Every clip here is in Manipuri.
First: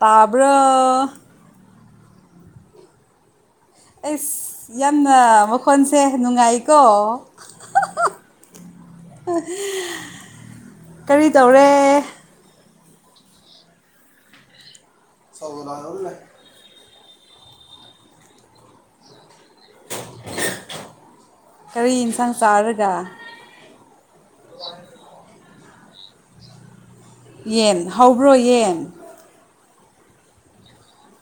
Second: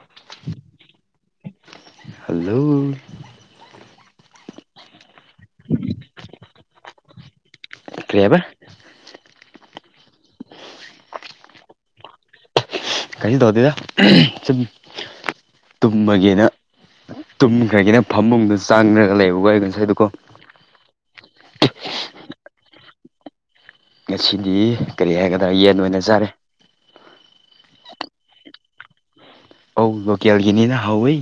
ꯇꯥꯕ꯭ꯔ ꯍꯜꯂꯣ ꯑꯩꯁ ꯌꯥꯝꯅ ꯃꯈꯣꯟꯁꯦ ꯅꯨꯡꯉꯥꯏꯀꯣ ꯀꯔꯤꯕ [unintelligible] ꯀꯔꯤ ꯇꯧꯔꯦ ꯀꯩꯁꯤꯗꯗꯗ ꯁ ꯂꯅꯦ ꯇꯨꯝꯈ꯭ꯔꯒꯤꯅ ꯐꯃꯨꯡꯗ ꯆꯪꯈ꯭ꯔꯒ ꯂꯩꯕꯒ ꯉꯁꯥꯏꯗꯨꯀꯣ ꯀꯔꯤ ꯌꯦꯟꯁꯥꯡ ꯆꯥꯔꯒ ꯉꯁꯤꯗꯤ ꯀꯔꯤ ꯍꯥꯏꯒꯗ꯭ꯔꯥ ꯌꯦꯟ ꯑꯣꯏꯅ ꯆꯥꯔꯦ ꯌꯦꯟ ꯍꯥꯎꯕ꯭ꯔꯣ ꯌꯦꯟ ꯑꯧ ꯂꯣꯀꯦꯜꯒꯤꯅꯤꯅ ꯍꯥꯎꯋꯦ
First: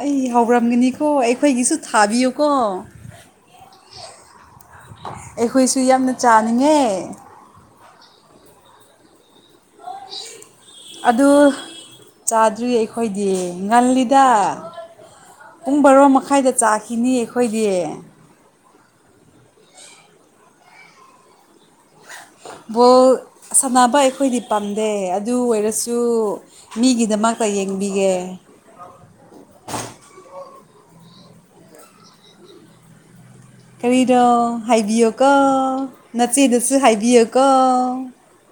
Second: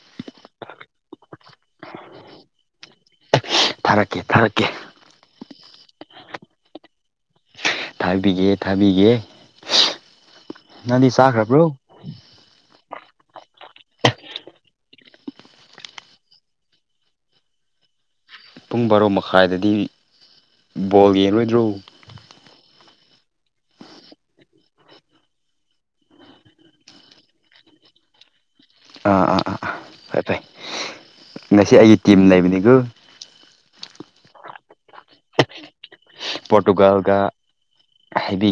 ꯑꯩ ꯍꯥꯎꯔꯝꯒꯅꯤꯀꯣ ꯑꯩꯈꯣꯏꯒꯤꯁꯨ ꯊꯥꯕꯤꯌꯨꯀꯣ ꯊꯥꯔꯛꯀꯦ ꯊꯥꯔꯛꯀꯦ ꯑꯩꯈꯣꯏꯁꯨ ꯌꯥꯝꯅ ꯆꯥꯅꯤꯡꯉꯦ ꯊꯥꯕꯤꯒꯦ ꯊꯥꯕꯤꯒꯦ ꯅꯪꯗꯤ ꯑꯗꯨ ꯆꯥꯈ꯭ꯔꯕ꯭ꯔꯣ ꯆꯥꯗ꯭ꯔꯤꯌꯦ ꯑꯩ ꯑꯩꯈꯣꯏꯗꯤ ꯉꯜꯂꯤꯗ ꯄꯨꯡ ꯕꯥꯔꯣ ꯃꯈꯥꯏꯗ ꯆꯥꯈꯤꯅꯤ ꯑꯩꯈꯣꯏꯗꯤ ꯄꯨꯡ ꯕꯥꯔꯣ ꯃꯈꯥꯏꯗꯗꯤ ꯕꯣꯜ ꯌꯦꯡꯔꯣꯏꯗ꯭ꯔꯣ ꯕꯣꯜ ꯁꯥꯟꯅꯕ ꯑꯩꯈꯣꯏꯗꯤ ꯄꯥꯝꯗꯦ ꯑꯗꯨ ꯑꯣꯏꯔꯁꯨ ꯃꯤꯒꯤꯗꯃꯛ ꯄ ꯌꯦꯡꯕꯤꯒꯦ ꯑꯥ ꯑꯥ ꯑꯥ ꯑꯥ ꯐꯩ ꯐꯩ ꯉꯁꯤ ꯑꯩꯒꯤ ꯇꯤꯝ ꯂꯩꯕꯅꯤꯀꯣ ꯀꯔꯤꯅꯣ ꯍꯥꯏꯕꯤꯌꯨꯀꯣ ꯅꯆꯦꯗꯁꯨ ꯍꯥꯏꯕꯤꯌꯨꯀꯣ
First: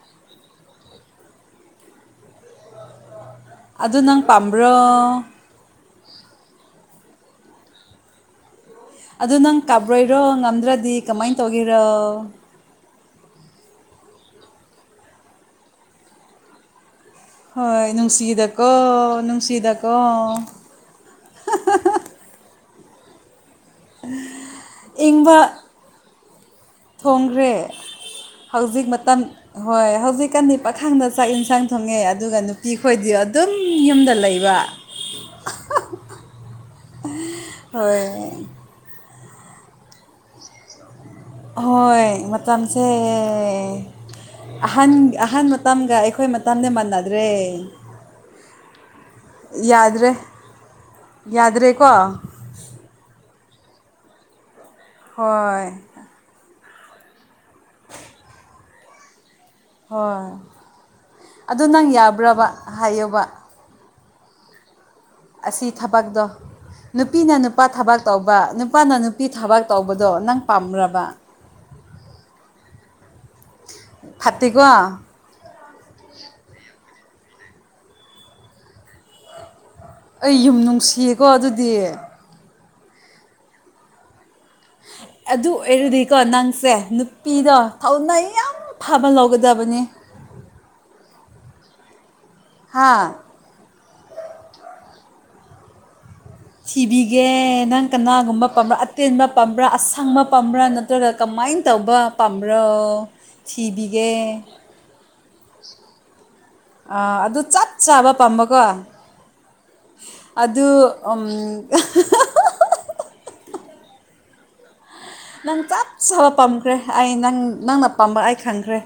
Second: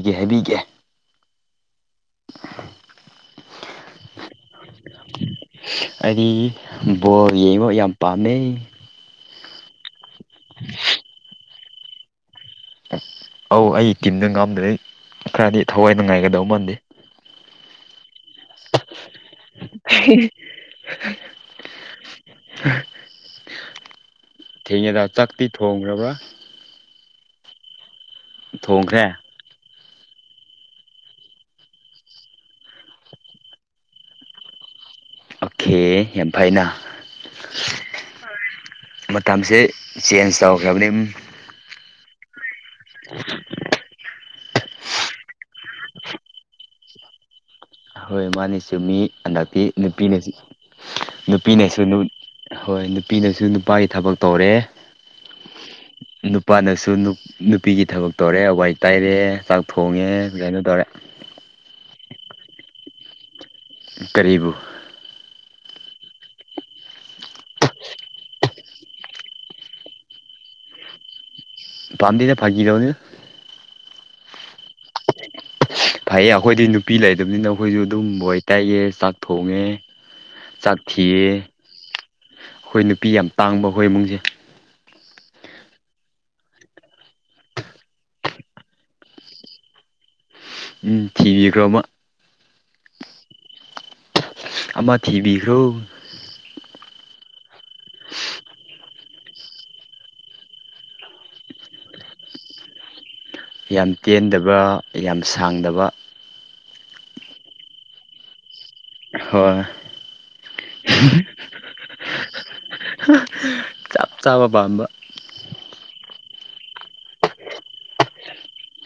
ꯀꯦ ꯍꯥꯏꯕꯤꯒꯦ ꯑꯗꯨ ꯅꯪ ꯄꯥꯝꯕ꯭ꯔꯣ ꯑꯩꯗꯤ ꯕꯣꯔ ꯌꯦꯡꯉꯣ ꯌꯥꯝ ꯄꯥꯝꯃꯦ ꯑꯗꯨ ꯅꯪ ꯀꯥꯕ꯭ꯔꯣꯏꯔꯣ ꯉꯝꯗ꯭ꯔꯗꯤ ꯀꯃꯥꯏ ꯇꯧꯒꯦꯔꯣ ꯑꯧ ꯑꯩ ꯇꯤꯝꯗ ꯉꯥꯝꯗ꯭ꯔꯩ ꯈꯔꯗꯤ ꯊꯋꯥꯏ ꯅꯨꯡꯉꯥꯏꯒꯗꯧ ꯃꯥꯟꯗꯦ ꯍꯣꯏ ꯅꯨꯡꯁꯤꯗꯀꯣ ꯅꯨꯡꯁꯤꯗꯀꯣ ꯊꯦꯡꯉꯦꯗ ꯆꯥꯛꯇꯤ ꯏꯪꯕ ꯊꯣꯡꯈ꯭ꯔꯕ꯭ꯔꯥ ꯊꯣꯡꯈ꯭ꯔꯦ ꯍꯧꯖꯤꯛ ꯊꯣꯡꯈ꯭ꯔꯦ ꯃꯇꯝ ꯍꯣꯏ ꯍꯧꯖꯤꯛꯀꯥꯟꯗꯤ ꯄꯥꯈꯥꯡꯗ ꯆꯥꯛ ꯏꯟꯁꯥꯡ ꯊꯣꯡꯉꯦ ꯑꯗꯨꯒ ꯅꯨꯄꯤ ꯈꯣꯏꯗꯤ ꯑꯗꯨꯝ ꯌꯨꯝꯗ ꯂꯩꯕ ꯑꯣꯀꯦ ꯌꯥꯝ ꯐꯩꯅ ꯍꯣꯏ ꯃꯇꯝꯁꯦ ꯆꯦꯟꯁ ꯇꯧꯈ꯭ꯔꯕꯅꯤꯝ ꯍꯣꯏ ꯃꯇꯝꯁꯦ ꯑꯍꯟ ꯑꯍꯟ ꯃꯇꯝꯒ ꯑꯩꯈꯣꯏ ꯃꯇꯝꯗꯤ ꯃꯥꯟꯅꯗ꯭ꯔꯦ ꯍꯣꯏ ꯃꯥꯅꯦ ꯆꯨꯝꯃꯤ ꯍꯟꯗꯛꯇꯤ ꯌꯥꯗ꯭ꯔꯦ ꯅꯨꯄꯤꯅꯁ ꯅꯨꯄꯤꯅꯁꯨ ꯌꯥꯗ꯭ꯔꯦꯀꯣ ꯍꯣꯏ ꯅꯨꯄꯤꯅꯁꯨ ꯅꯨꯄꯥꯒꯤ ꯊꯕꯛ ꯇꯧꯔꯦ ꯍꯣꯏ ꯅꯨꯄꯥꯅꯁꯨ ꯅꯨꯄꯤꯒꯤ ꯊꯕꯛ ꯇꯧꯔꯦ ꯋꯥꯏ ꯇꯩꯔꯦ ꯆꯥꯛ ꯊꯣꯡꯉꯦ ꯍꯣꯏ ꯒꯩꯅꯣ ꯇꯧꯔꯦ ꯑꯗꯨ [unintelligible] ꯍꯥꯏꯌꯣꯕ ꯀꯔꯤꯕꯨ ꯑꯁꯤ ꯊꯕꯛꯇꯣ ꯅꯨꯄꯤꯅ ꯅꯨꯄꯥ ꯊꯕꯛ ꯇꯧꯕ ꯅꯨꯄꯥꯅ ꯅꯨꯄꯤ ꯊꯕꯛ ꯇꯧꯕꯗꯣ ꯅꯪ ꯄꯥꯝꯕꯔꯕ ꯄꯥꯝꯗꯦꯗ ꯐꯒꯤ ꯇꯧꯅꯤ ꯐꯠꯇꯦꯀꯣ ꯐꯩꯌꯦ ꯑꯩꯈꯣꯏꯗꯤ ꯅꯨꯄꯤ ꯂꯩꯇꯕꯅꯤꯅ ꯑꯩꯈꯣꯏꯁꯨ ꯑꯗꯨꯝ ꯋꯥꯏ ꯇꯩꯌꯦ ꯆꯥꯛ ꯊꯣꯡꯉꯦ ꯑꯩ ꯌꯨꯝ ꯆꯥꯛ ꯅꯨꯡꯁꯤꯌꯦꯀꯣ ꯊꯤꯌꯦ ꯑꯗꯨꯗꯤ ꯑꯩꯈꯣꯏ ꯅꯨꯄꯤ ꯌꯥꯝ ꯇꯥꯡꯕ ꯑꯩꯈꯣꯏ ꯏꯃꯨꯡꯁꯦ ꯑꯗꯨ ꯑꯣꯏꯔꯗꯤꯀꯣ ꯅꯪꯁꯦ ꯅꯨꯄꯤꯗꯣ ꯊꯧꯅꯥ ꯌꯥꯝ ꯐꯕ ꯂꯧꯒꯗꯕꯅꯤ ꯊꯤꯕꯤꯈ꯭ꯔꯣꯕ ꯍꯥꯥ ꯑꯃ ꯊꯤꯕꯤꯈ꯭ꯔꯣ ꯊꯤꯕꯤꯒꯦ ꯅꯪ ꯀꯅꯥꯒꯨꯝꯕ ꯄꯥꯝꯕ꯭ꯔꯥ ꯑꯇꯦꯟꯕ ꯄꯥꯝꯕ꯭ꯔꯥ ꯑꯁꯪꯕ ꯄꯥꯝꯕ꯭ꯔꯥ ꯅꯠꯇ꯭ꯔꯒ ꯀꯝ ꯀꯃꯥꯏꯅ ꯇꯧꯕ ꯄꯥꯝꯕ꯭ꯔꯣ ꯌꯥꯝ ꯊꯤꯕꯤꯒꯦ ꯇꯦꯟꯗꯕ ꯌꯥꯝ ꯁꯥꯡꯗꯕ ꯑꯥ ꯑꯗꯨ ꯆꯞ ꯆꯥꯕ ꯄꯥꯝꯕꯀꯣ ꯍꯣꯏ ꯑꯗꯨ ꯆꯞ ꯆꯥꯕ ꯄꯥꯝꯕ ꯅꯪ ꯆꯞ ꯆꯥꯕ ꯄꯥꯝꯈ꯭ꯔꯦ ꯑꯩ ꯅꯪ ꯅꯪꯅ ꯄꯥꯝꯕ ꯑꯩ ꯈꯪꯈ꯭ꯔꯦ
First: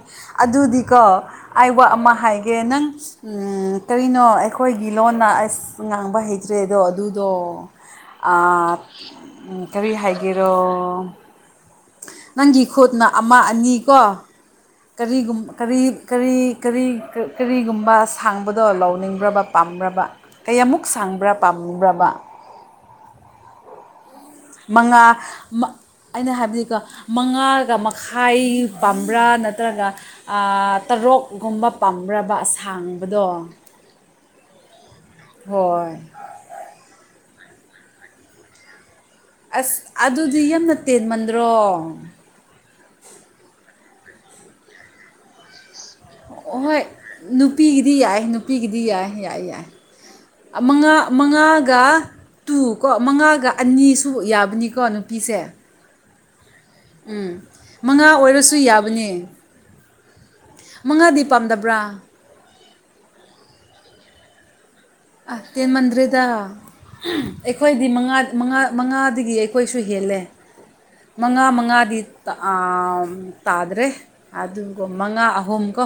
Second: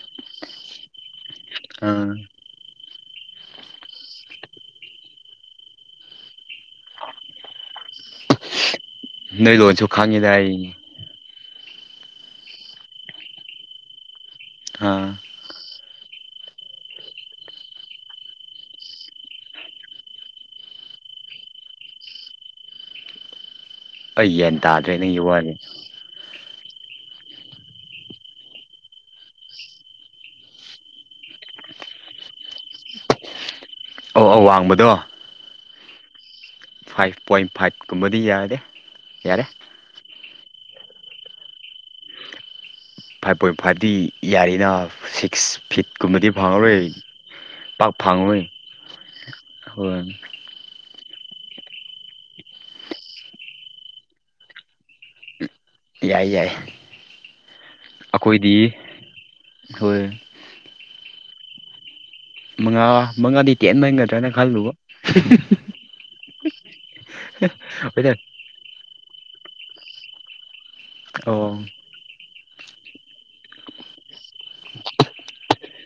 ꯑꯗꯨꯗꯤꯀꯣ ꯑꯩꯕ ꯑꯥ ꯑꯃ ꯍꯥꯏꯒꯦ ꯅꯪ ꯀꯅꯣ ꯑꯩꯈꯣꯏꯒꯤ ꯂꯣꯟꯅ ꯑꯁ ꯉꯥꯡꯕ ꯍꯩꯇ꯭ꯔꯦꯗꯣ ꯑꯗꯨꯗꯣ ꯅꯣꯏ ꯂꯣꯟꯁꯨ ꯀꯔꯤ ꯈꯪꯉꯤꯗ ꯍꯥꯏꯒꯦꯔꯣ ꯑꯩ ꯅꯪꯒꯤ ꯈꯨꯠꯅ ꯑꯃ ꯑꯅꯤ ꯀꯣ ꯑꯥ ꯀꯔꯤꯒ ꯀꯔꯤ ꯀꯔꯤ ꯀꯔꯤ ꯀꯔꯤꯒꯨꯝꯕ ꯁꯥꯡꯕꯗꯣ ꯂꯥꯎꯅꯤꯡꯕ꯭ꯔꯕ ꯄꯥꯝꯕ꯭ꯔꯕ ꯀꯌꯥꯃꯨꯛ ꯁꯥꯡ ꯄꯥꯡꯕ꯭ꯔꯥ ꯄꯥꯕ꯭ꯔꯕ ꯑꯩ ꯒ꯭ꯌꯥꯟ ꯇꯥꯗ꯭ꯔꯦ ꯃꯉꯥ ꯅꯪꯒꯤ ꯋꯥꯁꯦ ꯑꯩꯅ ꯍꯥꯏꯕꯗꯤ ꯃꯉꯥꯒ ꯃꯈꯥꯏ ꯄꯝꯕ꯭ꯔꯥ ꯅꯠꯇ꯭ꯔꯒ ꯇꯔꯨꯛꯀꯨꯝꯕ ꯄꯥꯝꯕ ꯑꯁꯥꯡꯕꯗꯣ ꯑꯧ ꯑꯧ ꯋꯥꯡꯕꯗꯣ ꯍꯣꯏ ꯐꯥꯏꯚ ꯄꯣꯏꯟ ꯐꯥꯏꯚ ꯀꯨꯝꯕꯗꯤ ꯌꯥꯔꯦ ꯑꯁ ꯑꯗꯨꯗꯤ ꯌꯥꯝꯅ ꯇꯦꯟꯃꯟꯗ꯭ꯔꯣ ꯐꯥꯏꯚ ꯄꯣꯏꯟ ꯐꯥꯏꯚꯇꯤ ꯌꯥꯔꯤꯅ ꯁꯤꯛꯁ ꯐꯤꯠꯀꯨꯝꯕꯗꯤ ꯍꯣꯏ ꯐꯪꯉꯔꯣꯏ ꯄꯥꯛ ꯅꯨꯄꯤꯒꯤꯗꯤ ꯌꯥꯏ ꯐꯪꯉꯔꯣꯏ ꯅꯨꯄꯤꯒꯤꯗꯤ ꯌꯥꯏ ꯌꯥꯏ ꯌꯥꯏ ꯍꯣꯏ ꯑꯃꯉꯥ ꯃꯉꯥꯒ ꯇꯨ ꯀꯣ ꯃꯉꯥꯒ ꯑꯅꯤꯁꯨ ꯌꯥꯕꯅꯤꯀꯣ ꯅꯨꯄꯤꯁꯦ ꯌꯥꯏ ꯌꯥꯏ ꯎꯝ ꯃꯉꯥ ꯑꯩꯈꯣꯏꯗꯤ ꯑꯣꯏꯔꯁꯨ ꯌꯥꯕꯅꯤ ꯍꯣꯏ ꯃꯉꯥꯗꯤ ꯄꯥꯝꯗꯕ꯭ꯔꯥ ꯃꯉꯥ ꯃꯉꯥꯗꯤ ꯇꯦꯟꯃꯟꯒꯗ꯭ꯔꯥꯅ ꯈꯜꯂꯨꯕ ꯑ ꯇꯦꯟ ꯃꯟꯗ꯭ꯔꯦꯗ ꯑꯩꯈꯣꯏꯗꯤ ꯍꯣꯏꯗ ꯃꯉꯥ ꯃꯉꯥ ꯑꯗꯨꯒꯤ ꯑꯩꯈꯣꯏꯁꯨ ꯍꯦꯜꯂꯦ ꯑꯣ ꯃꯉꯥ ꯃꯉꯥꯗꯤ ꯇꯥꯗ꯭ꯔꯦ ꯑꯗꯨꯒ ꯃꯉꯥ ꯑꯍꯨꯝ ꯀꯣ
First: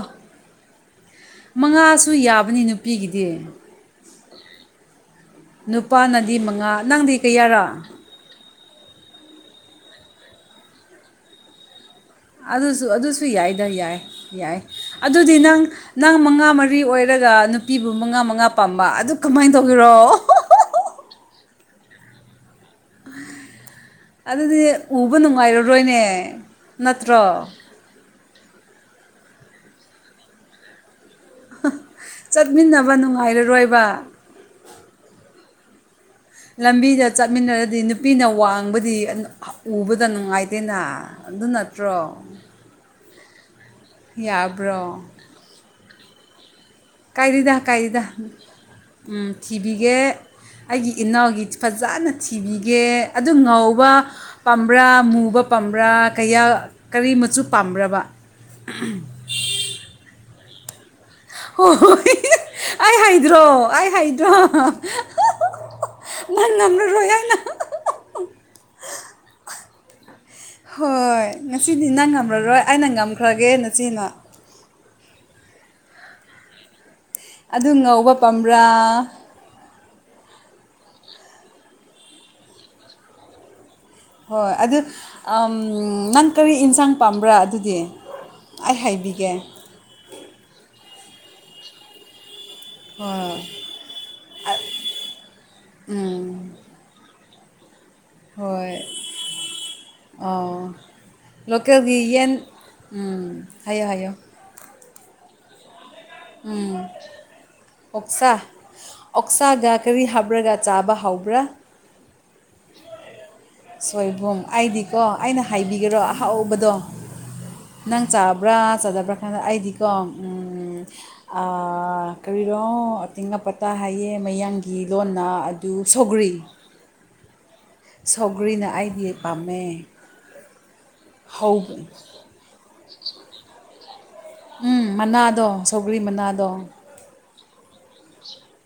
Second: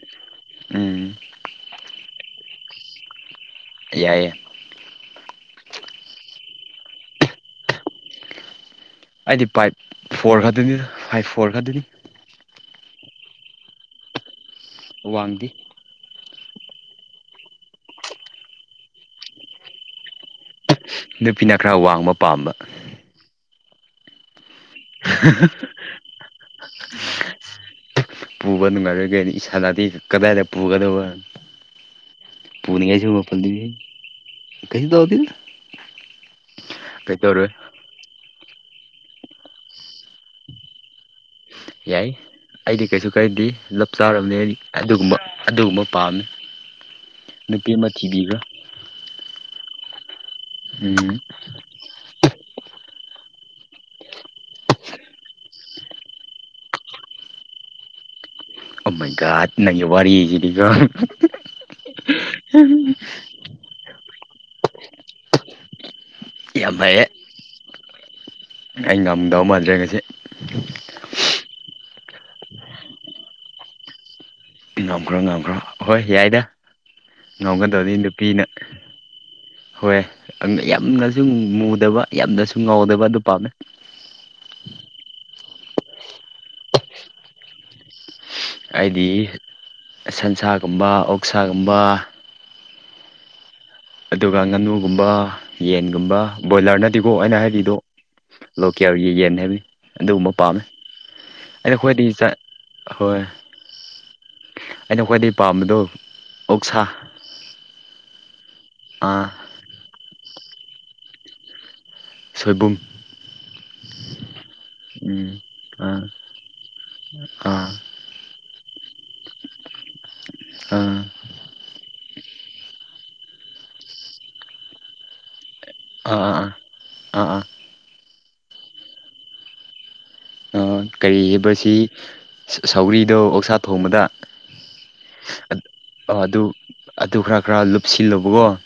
ꯎꯝ ꯃꯉꯥꯁꯨ ꯌꯥꯕꯅꯤ ꯅꯨꯄꯤꯒꯤꯗꯤ ꯌꯥꯏ ꯅꯨꯄꯥꯅꯗꯤ ꯃꯉꯥ ꯅꯪꯗꯤ ꯀꯌꯥꯔꯥ ꯑꯩꯗꯤ ꯐꯥꯏꯚ ꯐꯣꯔ ꯈꯔꯗꯨꯅꯤꯗ ꯐꯥꯏꯚ ꯐꯣꯔ ꯈꯔꯗꯨꯅꯤ ꯑꯗꯨꯁꯨ ꯑꯗꯨꯁꯨ ꯌꯥꯏꯗ ꯌꯥꯏ ꯌꯥꯏ ꯑꯗꯨꯗꯤ ꯋꯥꯡꯗꯦ ꯅꯪ ꯅꯪ ꯃꯉꯥ ꯃꯔꯤ ꯐ꯭ꯔꯤ ꯑꯣꯏꯔꯒ ꯅꯨꯄꯤꯕꯨ ꯃꯉꯥ ꯃꯉꯥ ꯄꯥꯝꯕ ꯑꯗꯨ ꯀꯃꯥꯏꯅ ꯇꯧꯕꯒꯔꯣ ꯅꯨꯄꯤꯅ ꯈꯔ ꯋꯥꯡꯕ ꯄꯥꯝꯕ ꯑꯗꯤ ꯎꯕ ꯅꯨꯡꯉꯥꯏꯔꯔꯣꯏꯅꯦ ꯅꯠꯇ꯭ꯔꯣ ꯍꯗꯗꯤ ꯀꯗꯥꯏꯗꯦ ꯄꯨꯒꯗꯧꯕ ꯆꯠꯃꯤꯟꯅꯕ ꯄꯨꯅꯤꯌꯥꯁꯤꯕꯄꯜꯗꯤꯕꯤ ꯅꯨꯡꯉꯥꯏꯔꯔꯣꯏꯕ ꯀꯁꯤ ꯎ ꯑꯃꯗꯤ ꯂꯝꯕꯤꯗ ꯆꯠꯃꯤꯟꯅꯔꯗꯤ ꯅꯨꯄꯤꯅ ꯋꯥꯡꯕꯗꯤ ꯎꯕꯗ ꯅꯨꯡꯉꯥꯏꯇꯦꯅ ꯑꯗꯨ ꯅꯠꯇ꯭ꯔꯣ ꯀꯩꯗꯤ ꯂꯞ ꯆꯥꯔꯕꯅꯤ ꯌꯥꯕ꯭ꯔꯣ ꯑꯗꯨꯒꯨꯝꯕ ꯑꯗꯨꯒꯨꯝꯕ ꯄꯥꯝꯃꯤ ꯀꯥꯏꯔꯤꯗ ꯀꯥꯏꯔꯤꯗ ꯎ ꯊꯤꯕꯤꯒꯦ ꯑꯩꯒꯤ ꯎꯝ ꯏꯅꯥꯎꯒꯤ ꯐꯖꯅ ꯀꯤꯕꯤꯒꯦ ꯑꯗꯨ ꯉꯧꯕ ꯄꯥꯝꯕ꯭ꯔꯥ ꯃꯨꯕ ꯄꯥꯝꯕ꯭ꯔꯥ ꯀꯌꯥ ꯀꯔꯤ ꯑꯨ ꯄꯥ꯭ꯔꯕ ꯑꯃ ꯀ ꯅꯪ ꯋꯥꯔꯤ ꯌꯦ ꯆꯗꯤꯀꯣ ꯍꯣꯏ ꯍꯣꯏ ꯑꯩ ꯍꯗ꯭ꯔꯣ ꯑꯩ ꯍꯥꯏꯗ꯭ꯔꯣ ꯃꯅ ꯌꯥꯝ ꯅꯝꯕꯅ ꯂꯣꯦ ꯐꯩꯌꯦ ꯍꯥꯏꯅ ꯑꯩ ꯉꯝꯗꯧ ꯃꯥꯟꯗ꯭ꯔꯦ ꯉꯁꯤ ꯍꯣꯏ ꯉꯁꯤꯗꯤ ꯅꯪ ꯉꯝꯃꯔꯣꯏ ꯑꯩꯅ ꯉꯝꯈ꯭ꯔꯒꯦ ꯅꯁꯤꯅ ꯉꯝꯈ꯭ꯔꯣ ꯉꯝꯈ꯭ꯔꯣ ꯑꯍꯣꯏ ꯌꯥꯏꯗ ꯑꯗꯨ ꯉꯣꯡꯒꯗꯕꯅꯤ ꯉꯧꯕ ꯅꯨꯄꯤꯅ ꯄꯥꯝꯕ꯭ꯔꯥ ꯍꯣꯏ ꯌꯥꯝ ꯉ ꯁ ꯃꯨꯗꯕ ꯌꯥꯝꯅꯁꯨ ꯉꯥꯎꯗꯕ ꯑꯗꯨ ꯄꯥꯝꯃꯦ ꯍꯣꯏ ꯑꯗꯨ ꯅꯪ ꯀꯔꯤ ꯌꯦꯟꯁꯥꯡ ꯄꯥꯝꯕ꯭ꯔꯥ ꯑꯗꯨꯗꯤ ꯑꯩ ꯍꯥꯏꯗꯤ ꯍꯥꯏꯕꯤꯒꯦ ꯁꯟꯁꯥꯒꯨꯝꯕ ꯑꯣꯛꯁꯥꯒꯨꯝꯕ ꯑꯣꯥ ꯑꯗꯨꯒ ꯉꯥꯅꯨꯒꯨꯝꯕ ꯌꯦꯟꯒꯨꯝꯕ ꯎꯝ ꯕꯣꯏꯂꯔꯅꯗꯤꯀꯣ ꯑꯩꯅ ꯍꯥꯏꯔꯤꯗꯣ ꯍꯣꯏ ꯂꯣꯀꯤꯌꯥꯒꯤ ꯌꯦꯟ ꯍꯥꯏꯕꯤ ꯑꯗꯨꯒꯨꯝꯕ ꯄꯥꯝꯃꯦ ꯑꯥꯎ ꯑꯩꯅ ꯂꯣꯀꯦꯜꯒꯤ ꯈ꯭ꯋꯥꯏꯗꯒꯤ ꯆꯥ ꯌꯦꯟ ꯍꯣꯏ ꯎꯝ ꯍꯥꯏꯌꯣ ꯍꯥꯏꯌꯣ ꯑꯩꯅ ꯈ꯭ꯋꯥꯏꯗꯒꯤ ꯄꯥꯝꯕꯗꯨꯣ ꯎꯝ ꯑꯣꯁꯥ ꯑꯥ ꯑꯣꯛꯁꯥꯒ ꯀ ꯍꯥ ꯍꯥꯕ꯭ꯔꯒ ꯆꯥꯕ ꯍꯧꯕ꯭ꯔꯥ ꯁꯣꯏꯕꯨꯝ ꯁꯣꯏꯕꯨꯝ ꯑꯩꯗꯤꯀꯣ ꯎꯝ ꯑꯩꯅ ꯍꯥꯏꯕꯤꯈꯔꯣ ꯑꯥ ꯑꯍꯥꯎꯕꯗꯣ ꯑꯥ ꯅꯪ ꯆꯥꯕ꯭ꯔꯥ ꯆꯥꯗꯕ꯭ꯔꯥ ꯀꯥꯟꯗ ꯑꯩꯗꯤꯀꯣ ꯑꯥ ꯀꯔꯤꯔꯣ ꯑꯇꯪ ꯑꯄꯇꯥ ꯍꯥꯏꯌꯦ ꯃꯌꯥꯡꯒꯤ ꯂꯣꯟꯅ ꯑꯗꯨ ꯑꯥ ꯑꯥ ꯁꯧꯒ꯭ꯔꯤ ꯑꯥ ꯑꯥ ꯑꯥ ꯁꯧꯒ꯭ꯔꯤꯅ ꯑꯩꯗꯤ ꯄꯥꯝꯃꯦ ꯑꯥ ꯀꯔꯤ ꯍꯧ ꯍꯥꯏꯕꯁꯤ ꯁꯧꯔꯤꯗꯣ ꯑꯣꯛꯁꯥ ꯊꯣꯡꯕꯗ ꯎꯝ ꯃꯅꯥꯗꯣ ꯁꯧꯒꯔꯤ ꯑꯥ ꯑꯗꯨ ꯃꯅꯥꯗꯣ ꯑꯗꯨ ꯈꯔ ꯈꯔ ꯂꯨꯞꯁꯤꯜꯂꯨꯕꯒꯣ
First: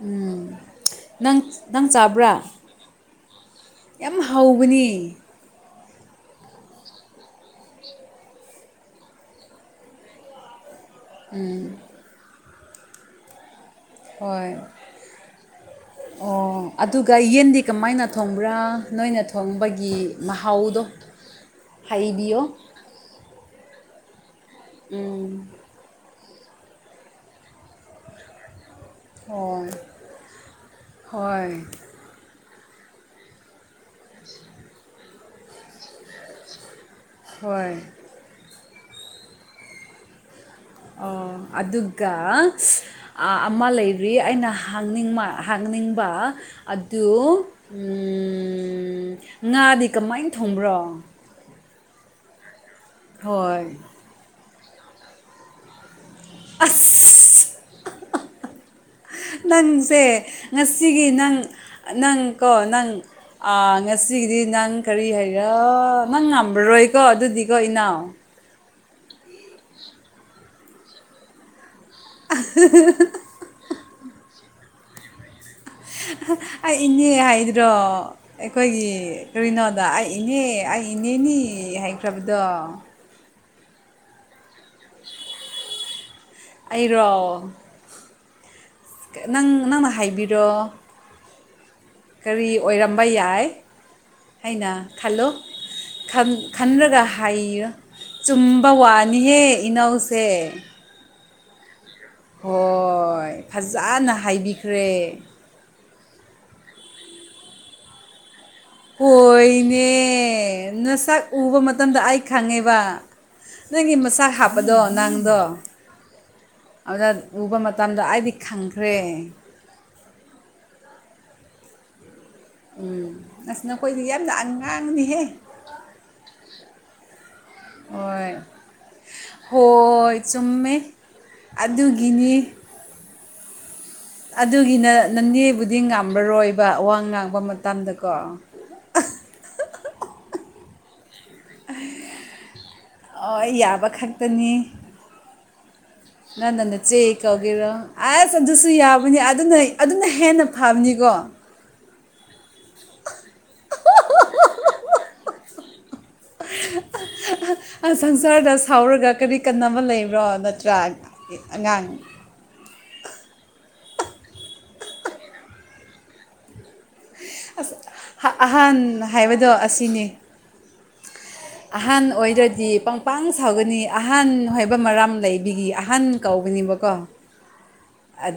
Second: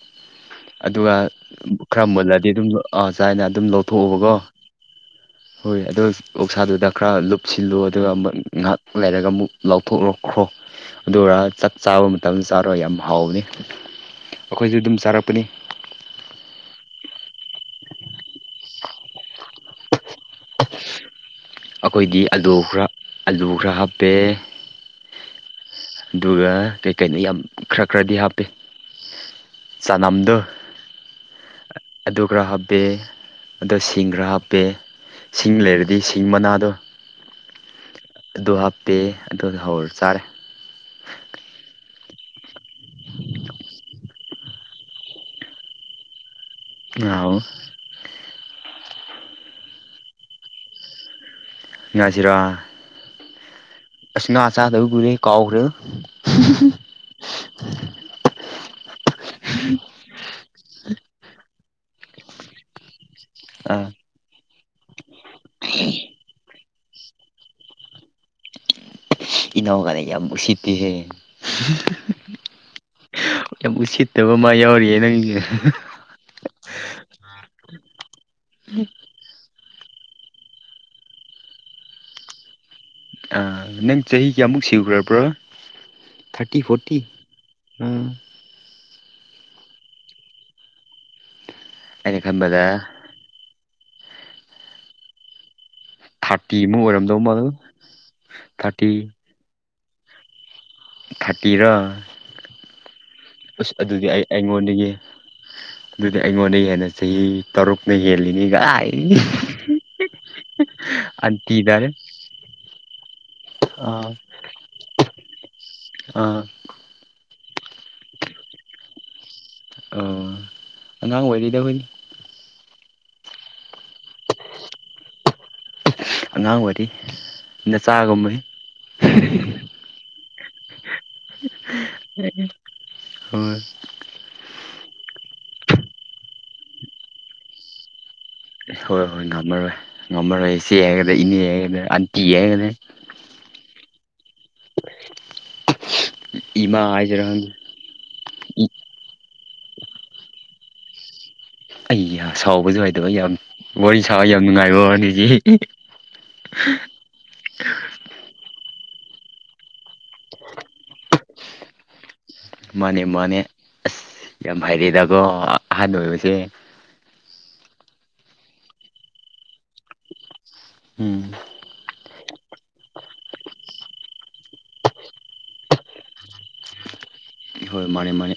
ꯎꯝ ꯑꯗꯨꯒ ꯅꯪ ꯅꯪ ꯈꯔ ꯆꯥꯕ꯭ꯔꯥ ꯃꯨꯜꯂꯗꯤ ꯑꯗꯨꯝ ꯑ ꯆꯥꯏꯅ ꯑꯗꯨꯝ ꯌꯥꯝ ꯂꯧꯊꯣꯛꯎꯕꯀꯣ ꯍꯧꯕꯅꯤ ꯍꯣꯏ ꯑꯗꯨ ꯑꯗꯨ ꯑꯣꯁꯥꯗꯨꯗ ꯈꯔ ꯂꯨꯞꯁꯤꯜꯂꯨ ꯑꯗꯨꯒ ꯑꯃꯨꯛ ꯉꯥꯏꯍꯥꯛ ꯂꯩꯔꯒ ꯑꯃꯨꯛ ꯂꯥꯎꯊꯣꯛꯂꯛꯈ꯭ꯔꯣ ꯑꯗꯨꯔꯒ ꯆꯥꯛ ꯆꯥꯕ ꯃꯇꯝꯗ ꯆꯥꯔ ꯌꯥꯝ ꯍꯥꯎꯅꯤ ꯍꯣꯏ ꯑꯩꯈꯣꯏꯁꯨ ꯑꯗꯨꯝ ꯆꯥꯔꯛꯄꯅꯤ ꯑꯣ ꯑꯗꯨꯒ ꯌꯦꯟꯗꯤ ꯀꯃꯥꯏꯅ ꯊꯣꯡꯕ꯭ꯔꯥ ꯅꯣꯏꯅ ꯊꯣꯡꯕꯒꯤ ꯃꯍꯥꯎꯗꯣ ꯑꯩꯈꯣꯏꯗꯤ ꯍꯥꯏꯕꯤꯌꯣ ꯑꯂꯨ ꯈꯔ ꯑꯂꯨ ꯈꯔ ꯍꯥꯞꯄꯦ ꯎꯝ ꯑꯗꯨꯒ ꯀꯩꯀꯩꯅꯣ ꯌꯥꯝ ꯈꯔ ꯈꯔꯗꯤ ꯍꯥꯞꯄꯤꯦ ꯍꯣꯏ ꯍꯣꯏ ꯑꯗꯨ ꯈꯔ ꯍꯥꯞꯄꯦ ꯑꯗ ꯁꯤꯡ ꯈꯔ ꯍꯥꯞꯄꯦ ꯁꯤꯡ ꯂꯩꯔꯗꯤ ꯁꯤꯡ ꯃꯅꯥꯗꯣ ꯍꯣꯏ ꯑꯗꯨ ꯍꯥꯞꯄꯦ ꯑꯗꯨꯒ ꯍꯧꯔ ꯆꯥꯔꯦ ꯑꯣ ꯑꯗꯨꯒ ꯑꯃ ꯂꯩꯔꯤ ꯑꯩꯅ ꯍꯪꯅꯤꯡ ꯅꯤꯡꯕ ꯑꯗꯨ ꯉꯥꯎ ꯉꯥꯗꯤ ꯀꯃꯥꯏꯅ ꯊꯣꯡꯕ꯭ꯔꯣ ꯉꯖꯔꯥ ꯍꯣꯏ ꯆꯥꯗꯕ ꯨꯔꯦ ꯀꯥꯎꯈ꯭ꯔꯦ ꯑꯁ ꯅꯪꯁꯦ ꯉꯁꯤꯒꯤ ꯅꯪ ꯅꯪꯀꯣ ꯅꯪ ꯑ ꯑꯥ ꯉꯁꯤꯒꯤꯗꯤ ꯅꯪ ꯀꯔꯤ ꯍꯥꯏꯔꯥ ꯅꯪ ꯉꯝꯕꯔꯣꯏꯀꯣ ꯑꯗꯨꯗꯤꯀꯣ ꯏꯅꯥꯎ ꯇꯧꯔ ꯀꯥꯟꯗ ꯌꯥꯝ ꯅꯨꯡꯁꯤꯠꯇꯦꯁꯦ [inaudible] ꯌꯥꯝ ꯎꯁꯤꯠꯇꯕ ꯃꯥ ꯌꯥꯎꯔꯤꯌꯦ ꯅꯪꯒꯤꯁꯦ ꯑꯩ ꯏꯅꯦ ꯍꯥꯏꯗ꯭ꯔꯣ ꯑꯩꯈꯣꯏꯒꯤ ꯀꯔꯤꯅꯣ ꯑꯗ ꯑꯩ ꯏꯅꯦ ꯑꯩ ꯏꯅꯦꯅꯦ ꯍꯥꯏꯈ꯭ꯔꯕꯗꯣ ꯅꯪ ꯆꯍꯤ ꯀꯌꯥꯃꯨꯛ ꯁꯤꯨꯈ꯭ꯔꯕ꯭ꯔꯣ ꯊꯥꯔꯇꯤ ꯐꯣꯔꯇꯤ ꯑꯩꯔꯣ ꯑꯥ ꯅꯪ ꯅꯪꯅ ꯍꯥꯏꯕꯤꯔꯣ ꯑꯩꯅ ꯀꯔꯤ ꯈꯟꯕꯗ ꯑꯣꯏꯔꯝꯕ ꯌꯥꯏ ꯑꯩꯅ ꯈꯜꯂꯨ ꯊꯥꯔꯇꯤꯃꯨꯛ ꯈꯟꯂꯒ ꯑꯣꯏꯔꯝꯗꯧ ꯃꯥꯜꯂ ꯍꯥꯏꯌ ꯆꯨꯝꯕ ꯊꯥꯔꯇꯤ ꯋꯥꯅꯤꯍꯦ ꯏꯅꯧꯁꯦ ꯐꯥꯄꯤꯔ ꯍꯣꯏ ꯐꯖꯅ ꯑꯩ ꯍꯥꯏꯕꯤꯈ꯭ꯔꯦ ꯑꯩꯉꯣꯟꯗꯒꯤ ꯑꯗꯨꯗꯤ ꯑꯩꯉꯣꯟꯗ ꯍꯦꯟꯅ ꯆꯍꯤ ꯇꯔꯨꯛꯅ ꯍꯦꯜꯂꯤ ꯀꯣꯏꯅꯦ ꯅꯁꯛ ꯎꯕ ꯑꯟꯇꯤꯗꯔꯦ ꯃꯇꯝꯗ ꯑꯩ ꯈꯪꯉꯦꯕ ꯅꯪꯒꯤ ꯑꯥ ꯃꯆꯥꯛ ꯍꯥꯞꯄꯗꯣ ꯅꯪꯗꯣ ꯑꯥ ꯑꯗꯨꯗ ꯎꯕ ꯃꯇꯝꯗ ꯑꯩꯗꯤ ꯈꯪꯈ꯭ꯔꯦ ꯑꯣ ꯑꯉꯥꯡ ꯑꯣꯏꯔꯣꯏꯗꯕꯅꯤ ꯎꯝ ꯑꯁ ꯅꯈꯣꯏꯗꯤ ꯌꯥꯝ ꯂ ꯉꯥꯡꯅꯤꯍꯦ ꯑꯉꯥꯡ ꯑꯣꯏꯔꯤ ꯍꯣꯏ ꯅꯆꯥꯒꯨꯝꯍꯩ ꯍꯣꯏ ꯆꯨꯝꯃꯦ ꯑꯗꯨꯒꯤꯅꯤ ꯍ ꯑꯗꯨꯒꯤꯅ ꯅꯟꯅꯦꯦꯕꯨꯗꯤ ꯉꯥꯃꯔꯣꯏꯕ ꯋꯥ ꯉꯥꯡꯕ ꯃꯇꯝꯗꯀꯣ ꯍꯣꯏ ꯍꯣꯏ ꯉꯝꯃꯔꯣꯏ ꯉꯝꯃꯔꯣꯏ ꯁꯤꯦ ꯍꯥꯏꯒ ꯏꯅꯦ ꯍꯒꯅꯦ ꯑꯟꯇꯤ ꯌꯦꯒꯅꯦ ꯑꯅꯤ ꯅ ꯅ ꯅ ꯏꯃꯥ ꯆꯦꯛ ꯍꯥꯏꯁꯤꯔꯥ ꯈꯪꯗꯦ ꯑꯣꯏꯒꯦꯔ ꯑꯁ ꯑꯗꯨꯁꯨ ꯌꯥꯕꯅꯤ ꯑꯗꯨꯅ ꯑꯗꯨꯅ ꯍꯦꯟꯅ ꯐꯕꯅꯤꯀꯣ ꯑꯩ ꯁꯥꯎꯕꯁꯨ ꯍꯥꯏꯗꯕ ꯌꯥꯝ ꯋꯥꯔꯤ ꯁꯥꯕ ꯌꯥꯝ ꯅꯨꯡꯉꯥꯏꯕ ꯋꯥꯅꯤꯖꯤ [inaudible] ꯁꯪꯁꯥꯔꯗ ꯁꯥꯎꯔꯒ ꯀꯔꯤ ꯀꯟꯅꯕ ꯂꯩꯕ꯭ꯔꯣ ꯅꯠꯇ꯭ꯔꯥ ꯑꯉꯥꯡ ꯃꯥꯅꯦ ꯃꯥꯅꯦ ꯑꯁ ꯌꯥꯝ ꯍꯥꯏꯩꯔꯦꯗꯀꯣ ꯑꯍꯥꯟꯕ ꯑꯣꯏꯕꯁꯦ ꯑꯁ ꯑꯍꯥꯟ ꯍꯥꯏꯕꯗꯣ ꯑꯁꯤꯅꯤ ꯎꯝ ꯑꯍꯟ ꯑꯣꯏꯔꯗꯤ ꯄꯪꯄꯥꯡ ꯁꯥꯎꯒꯅꯤ ꯑꯍꯟ ꯍꯥꯏꯕ ꯃꯔꯥꯝ ꯂꯩꯕꯤꯒꯤ ꯑꯍꯟ ꯀꯧꯕꯧ ꯑꯣꯏꯅꯤꯡꯕꯀꯣ ꯍꯣꯏ ꯃꯥꯅꯦ ꯃꯥꯅꯦ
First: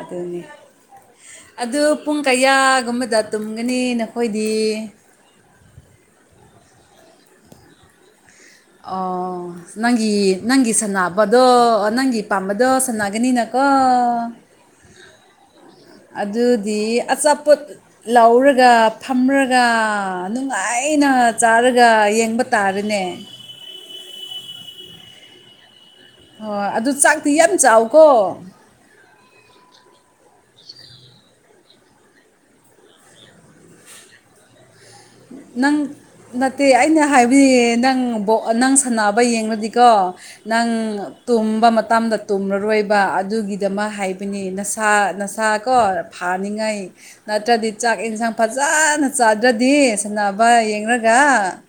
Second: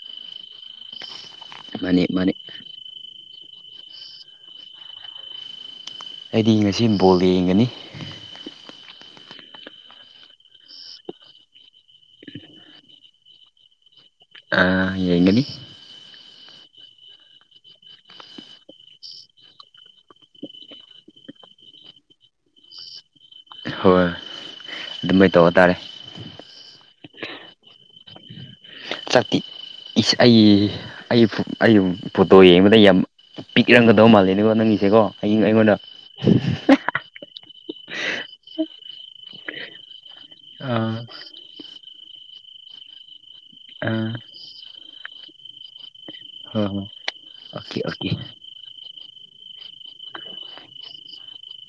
ꯑꯗꯨꯅꯤ ꯑꯗꯨ ꯃꯥꯅꯦ ꯄꯨꯡ ꯃꯥꯅꯦ ꯀꯌꯥꯒꯨꯝꯕꯗ ꯇꯨꯝꯒꯅꯤ ꯅꯈꯣꯏꯗꯤ ꯑꯩꯗꯤ ꯉꯁꯤ ꯕꯣꯜꯗ ꯌꯦꯡꯒꯅꯤ ꯑꯣ ꯅꯪꯒꯤ ꯅꯪꯒꯤ ꯁꯥꯟꯅꯕꯗꯣ ꯅꯪꯒꯤ ꯄꯥꯝꯕꯗꯣ ꯁꯥꯟꯅꯒꯅꯤꯅꯀꯣ ꯑ ꯌꯦꯉꯅꯤ ꯑꯗꯨꯗꯤ ꯑꯆꯥꯄꯣꯠ ꯂꯧꯔꯒ ꯐꯝꯔꯒ ꯅꯨꯡꯉꯥꯏ ꯑꯩꯅ ꯆꯥꯔꯒ ꯌꯦꯡꯕ ꯇꯥꯔꯦꯅꯦ ꯍꯣꯏ ꯑꯗꯨꯃꯥꯏꯅ ꯇꯧꯕ ꯇꯥꯔꯦ ꯍꯣꯏ ꯑꯗꯨ ꯆꯥꯛꯇꯤ ꯌꯥꯝ ꯆꯥꯎꯀꯣ ꯆꯇ ꯑꯩ ꯑꯩ ꯐꯣꯇꯣ ꯌꯦꯡꯕꯗ ꯌꯥꯝ ꯄꯤꯛꯔꯝꯒꯗꯕ ꯃꯥꯜꯂꯦꯅꯦꯀꯣ ꯅꯪꯒꯤ ꯅꯪ ꯅꯠꯇꯦ ꯑꯩꯅ ꯍꯥꯏꯕ ꯍꯥꯏꯗꯤ ꯅꯪ ꯅꯪ ꯁꯥꯟꯅꯕ ꯌꯦꯡꯗꯤꯀꯣ ꯅꯪ ꯑꯥ ꯇꯨꯝꯕ ꯃꯇꯝꯗ ꯇꯨꯝꯂꯔꯣꯏꯕ ꯑꯗꯨꯒꯤꯗꯃꯛ ꯑꯥ ꯍꯥꯏꯕꯅꯤ ꯅꯁꯥ ꯅꯁꯥ ꯀꯣ ꯍꯣꯏ ꯍꯣꯏ ꯐꯥꯅꯤꯡꯉꯥꯏ ꯅꯠꯇ꯭ꯔꯗꯤ ꯑꯣꯀꯦ ꯆꯥꯛ ꯑꯣꯀꯦ ꯏꯟꯁꯥꯡ ꯐꯖꯅ ꯆꯥꯗ꯭ꯔꯗꯤ ꯁꯅꯕ ꯌꯦꯡꯒ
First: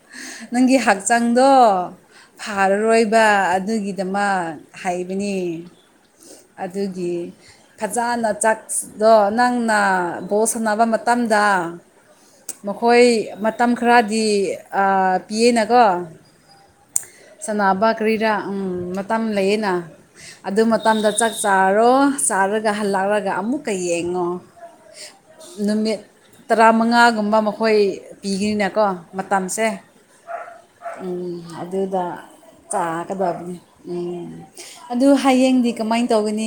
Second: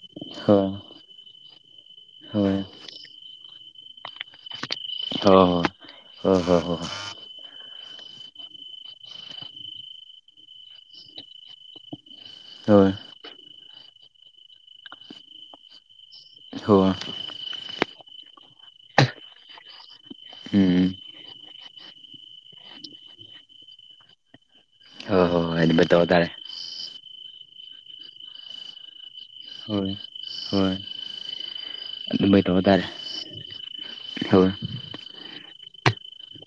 ꯍꯣꯏ ꯅꯪꯒꯤ ꯍꯛꯆꯥꯡꯗꯣ ꯍꯣꯏ ꯐꯥꯔꯔꯣꯏꯕ ꯑꯗꯨꯒꯤꯗꯃꯛ ꯍꯣꯏ ꯍꯥꯏꯕꯅꯤ ꯍꯣꯏ ꯍꯣꯏ ꯍꯣꯏ ꯑꯗꯨꯒꯤ ꯐꯖꯅ ꯆꯥꯛꯗꯣ ꯅꯪꯅ ꯕꯣꯠ ꯁꯥꯟꯅꯕ ꯃꯇꯝ ꯗ ꯍꯣꯏ ꯃꯈꯣꯏ ꯃꯇꯝ ꯈꯔꯗꯤ ꯄꯤꯌꯦꯅꯀꯣ ꯍꯣꯏ ꯍꯣꯏ ꯁꯅꯕ ꯀꯔꯤꯔꯥ ꯃꯇꯝ ꯂꯩꯌꯦꯅ ꯑꯗꯨ ꯎꯝ ꯃꯇꯝꯗ ꯆꯥꯛ ꯆꯥꯔꯣ ꯆꯥꯔꯒ ꯍꯜꯂꯛꯑꯒ ꯑꯃꯨꯛꯀ ꯌꯦꯡꯉꯣ ꯍꯣꯏ ꯍꯣꯏ ꯍꯣꯏ ꯑꯗꯨꯅꯝ ꯅꯨꯃꯤꯠ ꯇꯧꯕꯇꯥꯥꯔꯦ ꯇꯔꯥꯃꯉꯥꯒꯨꯝꯕ ꯃꯈꯣꯏ ꯄꯤꯒꯅꯤꯅꯦꯀꯣ ꯃꯇꯝꯁꯦ ꯍꯣꯏ ꯍꯣꯏ ꯎ ꯑꯗꯨꯗ ꯑꯗꯨꯃꯥꯏꯅ ꯇꯧꯕ ꯇꯥꯔꯦ ꯆꯥꯀꯕꯕꯅꯤ ꯎꯝ ꯍꯣꯏ ꯑꯗꯨ ꯍꯌꯦꯡꯗꯤ ꯀꯃꯥꯏꯅ ꯇꯧꯒꯅꯤ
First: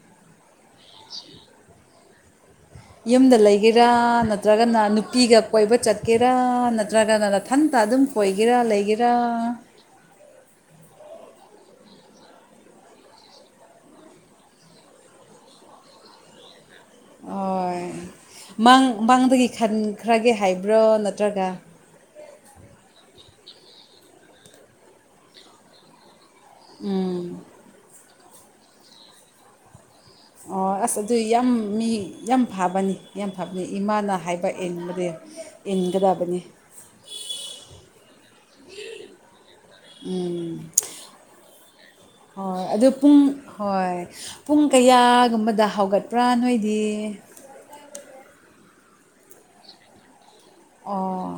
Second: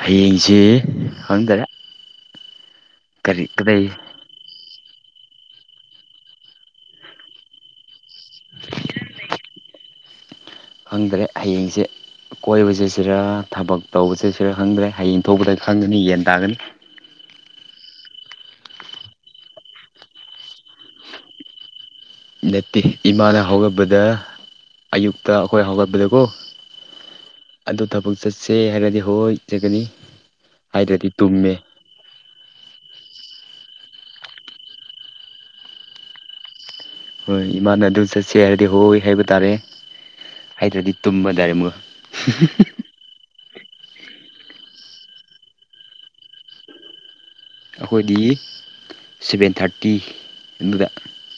ꯍꯌꯦꯡꯁꯦ ꯈꯪꯗꯔꯦ ꯌꯨꯝꯗ ꯀꯔꯤ ꯂꯩꯒꯦꯔꯥ ꯀꯗꯩ ꯅꯠꯇ꯭ꯔꯒꯅ ꯅꯨꯄꯤꯒ ꯀꯣꯏꯕ ꯆꯠꯀꯦꯔꯥ ꯅꯠꯇ꯭ꯔꯒꯅꯊꯟꯇ ꯑꯗꯨꯝ ꯀꯣꯏꯒꯦꯔꯥ ꯂꯩꯒꯦꯔꯥ ꯐꯪꯗ꯭ꯔꯦ ꯍꯌꯦꯡꯁꯦ ꯀꯣꯏꯕꯁꯦ ꯁꯤꯔ ꯊꯕꯛ ꯇꯧꯕꯁꯦ ꯁꯤꯔ ꯈꯪꯗ꯭ꯔꯦ ꯍꯌꯦꯡ ꯊꯣꯛꯄꯗ ꯈꯪꯒꯅꯤ ꯌꯦꯟ ꯇꯥꯒꯅꯤ ꯍꯣꯏ ꯃꯥꯡ ꯃꯥꯡꯗꯒꯤ ꯈꯟꯈ꯭ꯔꯒꯦ ꯍꯥꯏꯕ꯭ꯔꯣ ꯅꯠꯇ꯭ꯔꯒ ꯅꯠꯇꯦ ꯏꯃꯥꯅ ꯍꯧꯒꯠꯄꯗ ꯑꯌꯨꯛꯇ ꯑꯩꯈꯣꯏ ꯍꯧꯒꯠꯄꯗꯀꯣ ꯎꯝ ꯑꯗꯨ ꯊꯕꯛ ꯆꯠꯁꯦ ꯍꯥꯏꯔꯒꯗꯤ ꯍꯣꯏ ꯆꯠꯒꯅꯤ ꯑꯣ ꯑꯁ ꯑꯗꯨ ꯌꯥꯝ ꯃꯤ ꯌꯥꯝ ꯌꯥꯝ ꯐꯕꯅꯤ ꯌꯥꯝ ꯐꯕꯅꯤ ꯏꯃꯥꯅ ꯍꯥꯏꯕꯟ ꯏꯟꯒꯗꯕꯅꯤ ꯍꯣꯏ ꯏꯃꯥꯅ ꯑꯗꯨ ꯆꯠꯁꯦ ꯍꯥꯏꯔꯗꯤ ꯍꯣꯏ ꯍꯥꯏꯕ ꯇꯥꯔꯦ ꯎꯝ ꯍꯥꯏꯗ꯭ꯔꯗꯤ ꯇꯨꯝꯝꯕ ꯔꯦ ꯑꯃꯒ ꯍꯣꯏ ꯑꯗꯨ ꯄꯨꯡ ꯍꯣꯏ ꯄꯨꯡ ꯀꯌꯥꯒꯨꯝꯕꯗ ꯍꯧꯒꯠꯄ꯭ꯔꯥ ꯅꯣꯏꯗꯤ ꯑꯩꯈꯣꯏꯗꯤ ꯁꯚꯦꯟ ꯊꯥꯔꯇꯤ ꯑꯗꯨꯗ ꯑꯣ